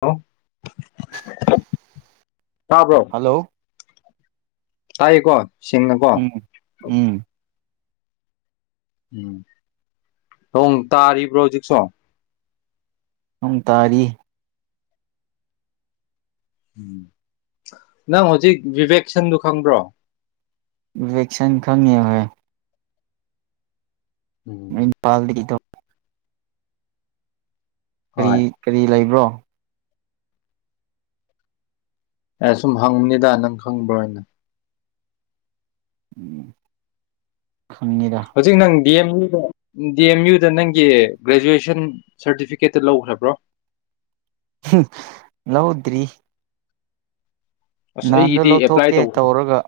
ꯍꯦꯜꯂ hello ꯇꯥꯏꯀꯣ ꯎꯝ ꯎꯝ ꯎꯝ ꯊꯣꯡ ꯇꯥꯔꯤꯕ꯭ꯔꯣ ꯍꯧꯖꯤꯛꯁꯨꯣ ꯑꯃ ꯇꯥꯔꯤ ꯎꯝ ꯅꯪ ꯍꯧꯖꯤꯛ ꯕꯤꯕꯦꯛꯁꯟꯗꯨ ꯈꯪꯕ꯭ꯔꯣ? ꯕꯤꯕꯦꯛꯁꯟ ꯈꯡ ꯉꯤ ꯫ ꯎꯝ [unintelligible] ꯍꯣꯏ ꯀꯔꯤ- ꯀꯔꯤ ꯂꯩꯕ꯭ꯔꯣ? [inaudible] ꯑꯦ ꯁꯨꯝ ꯍꯪꯕꯅꯤꯗ ꯅꯪ ꯈꯪꯕ꯭ꯔꯣꯅ꯫ ꯎꯝ꯫ ꯈꯪꯉꯤꯗ꯫ ꯍꯧꯖꯤꯛ ꯅꯪ ꯗꯤ ꯑꯦꯝ ꯌꯨꯗ ꯗꯤ ꯑꯦꯝ ꯌꯨꯗ ꯅꯪꯒꯤ ꯒ꯭ꯔꯦꯖꯨꯋꯦꯁꯟ ꯁꯥꯔꯇꯤꯐꯤꯀꯦꯠꯇ ꯂꯧꯈ꯭ꯔꯕ꯭ꯔꯣ? ꯂꯧꯗ꯭ꯔꯤ꯫ ꯑꯁ ꯅꯍꯥꯟꯗꯣ ꯑꯩꯒꯤꯗꯤ ꯑꯦꯄ꯭ꯂꯥꯏ ꯂꯧꯊꯣꯛꯀꯦ ꯇꯧꯈ꯭ꯔꯦ ꯇꯧꯔꯒ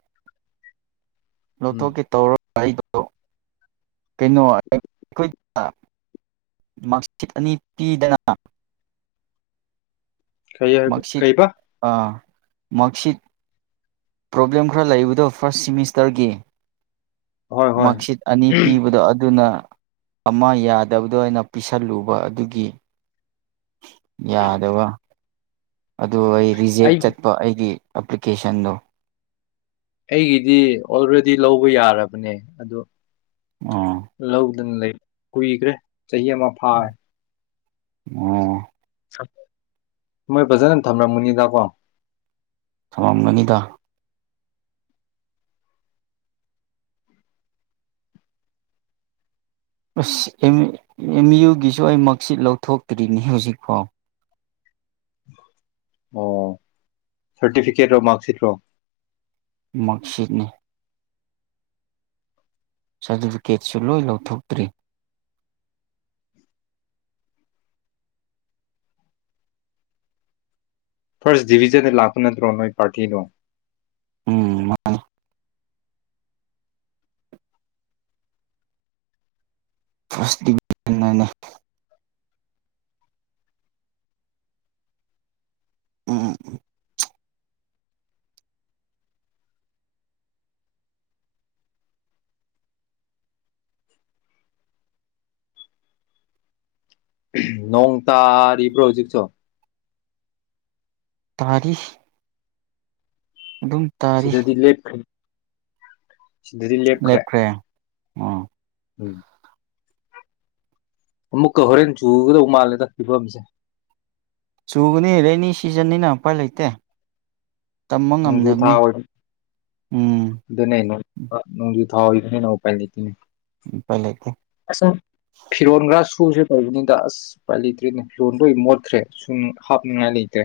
ꯎꯝ ꯂꯧꯊꯣꯛꯀꯦ ꯇꯧꯔꯣ ꯒꯥꯔꯤꯗꯣ ꯀꯩꯅꯣ ꯑꯩꯈꯣꯏ ꯃꯥꯔꯛꯁꯤꯠ ꯑꯅꯤ ꯄꯤꯗꯅ ꯀꯩ ꯍꯥꯏ ꯀꯩꯕ? ꯃꯛꯁꯤꯠ ꯄ꯭ꯔꯣꯕ꯭ꯂꯦꯝ ꯈꯔ ꯂꯩꯕꯗꯣ ꯐꯥꯔꯁ ꯁꯤꯃꯤꯁꯇꯔꯒꯤ꯫ ꯍꯣꯏ ꯍꯣꯏ ꯃꯥꯔꯛꯁꯤꯠ ꯑꯅꯤ ꯄꯤꯕꯗꯣ ꯑꯗꯨꯅ ꯑꯃ ꯌꯥꯗꯕꯗꯣ ꯑꯩꯅ ꯄꯤꯁꯜꯂꯨꯕ ꯑꯗꯨꯒꯤ꯫ ꯌꯥꯗꯕ꯫ ꯑꯗꯨ ꯑꯩ ꯔꯤꯖꯦꯛ ꯆꯠꯄ ꯑꯩꯒꯤ꯫ ꯑꯦꯄ꯭ꯂꯤꯀꯦꯁꯟꯗꯣ꯫ ꯑꯩꯒꯤꯗꯤ ꯑꯣꯜꯔꯦꯗꯤ ꯂꯧꯕ ꯌꯥꯔꯕꯅꯦ ꯑꯗꯣ ꯑꯣ ꯂꯧꯗꯅ ꯂꯩ꯫ ꯀꯨꯏꯈ꯭ꯔꯦ ꯆꯍꯤ ꯑꯃ ꯐꯥꯔꯦ꯫ ꯑꯣ꯫ ꯃꯣꯏ ꯐꯖꯅ ꯊꯝꯔꯝꯒꯅꯤꯗꯀꯣ꯫ ꯊꯃꯝꯒꯅꯤꯗ꯫ ꯑꯁ ꯑꯦꯝ ꯌꯨꯒꯤꯁꯨ ꯑꯩ ꯃꯥꯔꯛꯁꯤꯠ ꯂꯧꯊꯣꯛꯇ꯭ꯔꯤꯅꯤ ꯍꯧꯖꯤꯛꯐꯥꯎ꯫ ꯑꯣ ꯁꯥꯔꯇꯤꯐꯤꯀꯦꯠꯔꯣ ꯃꯥꯔꯛꯁꯤꯠ꯭ꯔꯣ? ꯃꯥꯔꯛꯁꯤꯠꯅꯤ ꯁꯥꯔꯇꯤꯐꯤꯀꯦꯠꯁꯨ ꯂꯣꯏ ꯂꯧꯊꯣꯛꯇ꯭ꯔꯤ꯫ ꯐꯥꯔꯁ ꯗꯤꯕꯤꯖꯟꯗ ꯂꯥꯛꯄ ꯅꯠꯇ꯭ꯔꯣ ꯅꯣꯏ ꯄꯥꯔꯇꯤꯗꯣ? ꯎꯝ ꯃꯥꯅꯦ꯫ ꯐꯥꯔꯁ ꯗꯤꯕꯤꯖꯟꯗꯅꯦ꯫ ꯎꯝ ꯎꯝ꯫ ꯅꯣꯡ ꯇꯥꯔꯤꯕ꯭ꯔꯣ ꯍꯧꯖꯤꯛꯁꯨ? ꯇꯥꯔꯤ꯫ ꯑꯗꯨꯝ ꯇꯥꯔꯤ ꯁꯤꯗꯗꯤ ꯂꯦꯞꯈꯔ꯭ꯦ ꯫ ꯂꯦꯞꯈ꯭ꯔꯦ ꯑꯣꯥ꯫ ꯎꯝ꯫ ꯑꯃꯨꯛꯀ ꯍꯣꯔꯦꯟ ꯆꯨꯒꯗꯧ ꯃꯥꯜꯂꯦꯗ ꯐꯤꯕꯝꯁꯦ ꯆꯨꯒꯅꯤ ꯔꯦꯅꯤ ꯁꯤꯖꯟꯅꯤꯅ ꯎꯄꯥꯏ ꯂꯩꯇꯦ ꯇꯝꯕ ꯅꫭꯡꯖꯨ ꯊꯥ ꯉꯝꯗꯕꯅꯤ ꯑꯣꯏ ꯎꯝ ꯑꯗꯨꯅꫭ ꯅꫭꯡꯖꯨ ꯊꯥ ꯊꯥ ꯑꫭꯏꯕꯅꯤꯅ ꯑꯨꯄꯥꯏ ꯂꯩꯇꯦꯅꯦ ꯎꯄꯥꯏ ꯂꯩꯇꯦ [unintelligible] ꯐꯤꯔꯣꯟꯈꯔ ꯁꯨꯁꯦ ꯑꯣꯏꯔꯤꯕꯅꯤꯗ ꯑꯁ ꯑꯨꯄꯥꯏ ꯂꯩꯇ꯭ꯔꯤꯅꯦ ꯃꯤꯔꫭꯟ ꯂꯣꯏ ꯃꯣꯠꯈ꯭ꯔꯦ ꯁꯨꯝ ꯍꯥꯞꯅꯤꯡꯉꯥꯏ ꯂꯩꯇ꯭ꯔꯦ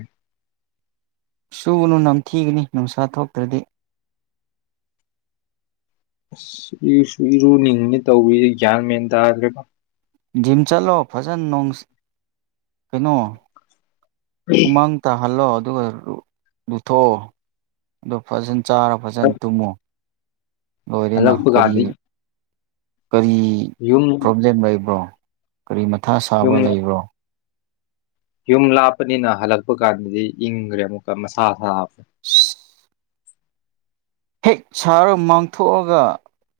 ꯁꯨꯒꯅꯨ ꯅꯝꯊꯤꯕꯅꯤ ꯅꯨꯡꯁꯥ ꯊꯣꯛꯇ꯭ꯔꯗꯤ ꯑꯁ ꯏꯁꯨ ꯏꯔꯨꯅꯤꯡꯉꯤ ꯇꯧꯕ [unintelligible] ꯒ꯭ꯌꯥꯟ ꯃꯦꯟ ꯇꯥꯔꯂꯦꯕ ꯖꯤꯝ ꯆꯠꯂꯣ ꯐꯖꯅ ꯅꯣꯡ ꯀꯩꯅꯣ ꯍꯨꯃꯥꯡꯇ ꯇꯥꯍꯜꯂꫭ ꯑꯗꯨꯒ ꯂꯨꯊꯣꯛꯑꯣ ꯑꯗꯨ ꯐꯖꯅ ꯆꯥꯔ ꯐꯖꯅ ꯇꯨꯝꯃꫭ ꯂꫭꯏꯔꯦꯅ ꯍꯜꯂꯛꯄ ꯀꯔꯤ ꯀꯥꯟꯗ ꯀꯔꯤ ꯌꯨꯝ ꯄ꯭ꯔꯣꯕ꯭ꯂꯦꯝ ꯂꯩꯕ꯭ꯔꯣ ꯀꯔꯤ ꯃꯊꯥ ꯌꯨꯝ ꯁꯥꯕ ꯂꯩꯕ꯭ꯔꯣ ꯌꯨꯝ ꯂꯥꯞꯄꯅꯤꯅ ꯍꯜꯂꯛꯄ ꯀꯥꯟꯗꯗꯤ ꯏꯪꯈ꯭ꯔꯦ ꯑꯃꯨꯛꯀ ꯃꯁꯥ ꯍꯦꯛ ꯁꯥꯔꯒ ꯍꯨꯃꯥꯡꯊꯣꯛꯑꯒ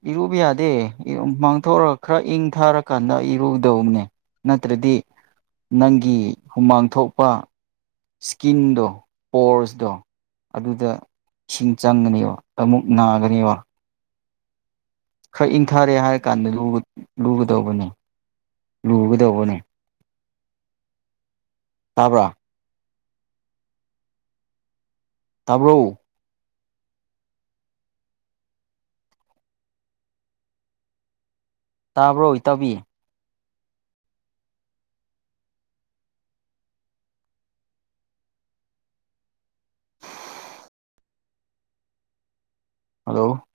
ꯏꯔꯨꯕ ꯌꯥꯗꯦ ꯍꯨꯃꯥꯡꯊꯣꯛꯑꯒ ꯈꯔ ꯏꯪ ꯊꯥꯔꯀꯥꯟꯗ ꯏꯔꯨꯗꯧꯕꯅꯦ ꯅꯠꯇ꯭ꯔꯗꯤ ꯅꯪꯒꯤ ꯍꯨꯃꯥꯡ ꯊꯣꯛꯄ ꯏꯁꯀꯤꯟꯗꯣ ꯄꯣꯔꯁꯇꯣ ꯑꯗꯨꯗ ꯏꯁꯤꯡ ꯆꯪꯒꯅꯦꯕ ꯑꯃꯨꯛ ꯅꯥꯒꯅꯦꯕ ꯈꯔ ꯏꯪꯊꯔꯦ ꯍꯥꯏꯔ ꯀꯥꯟꯗ ꯂꯨꯒꯗꯧꯕꯅꯦ ꯂꯨꯒꯗꯧꯕꯅꯦ ꯇꯥꯕ꯭ꯔ ꯇꯥꯕ꯭ꯔꯣ ꯇꯥꯕ꯭ꯔꯣꯏ ꯏꯇꯥꯎꯕꯤ ꯍꯜꯂꯣ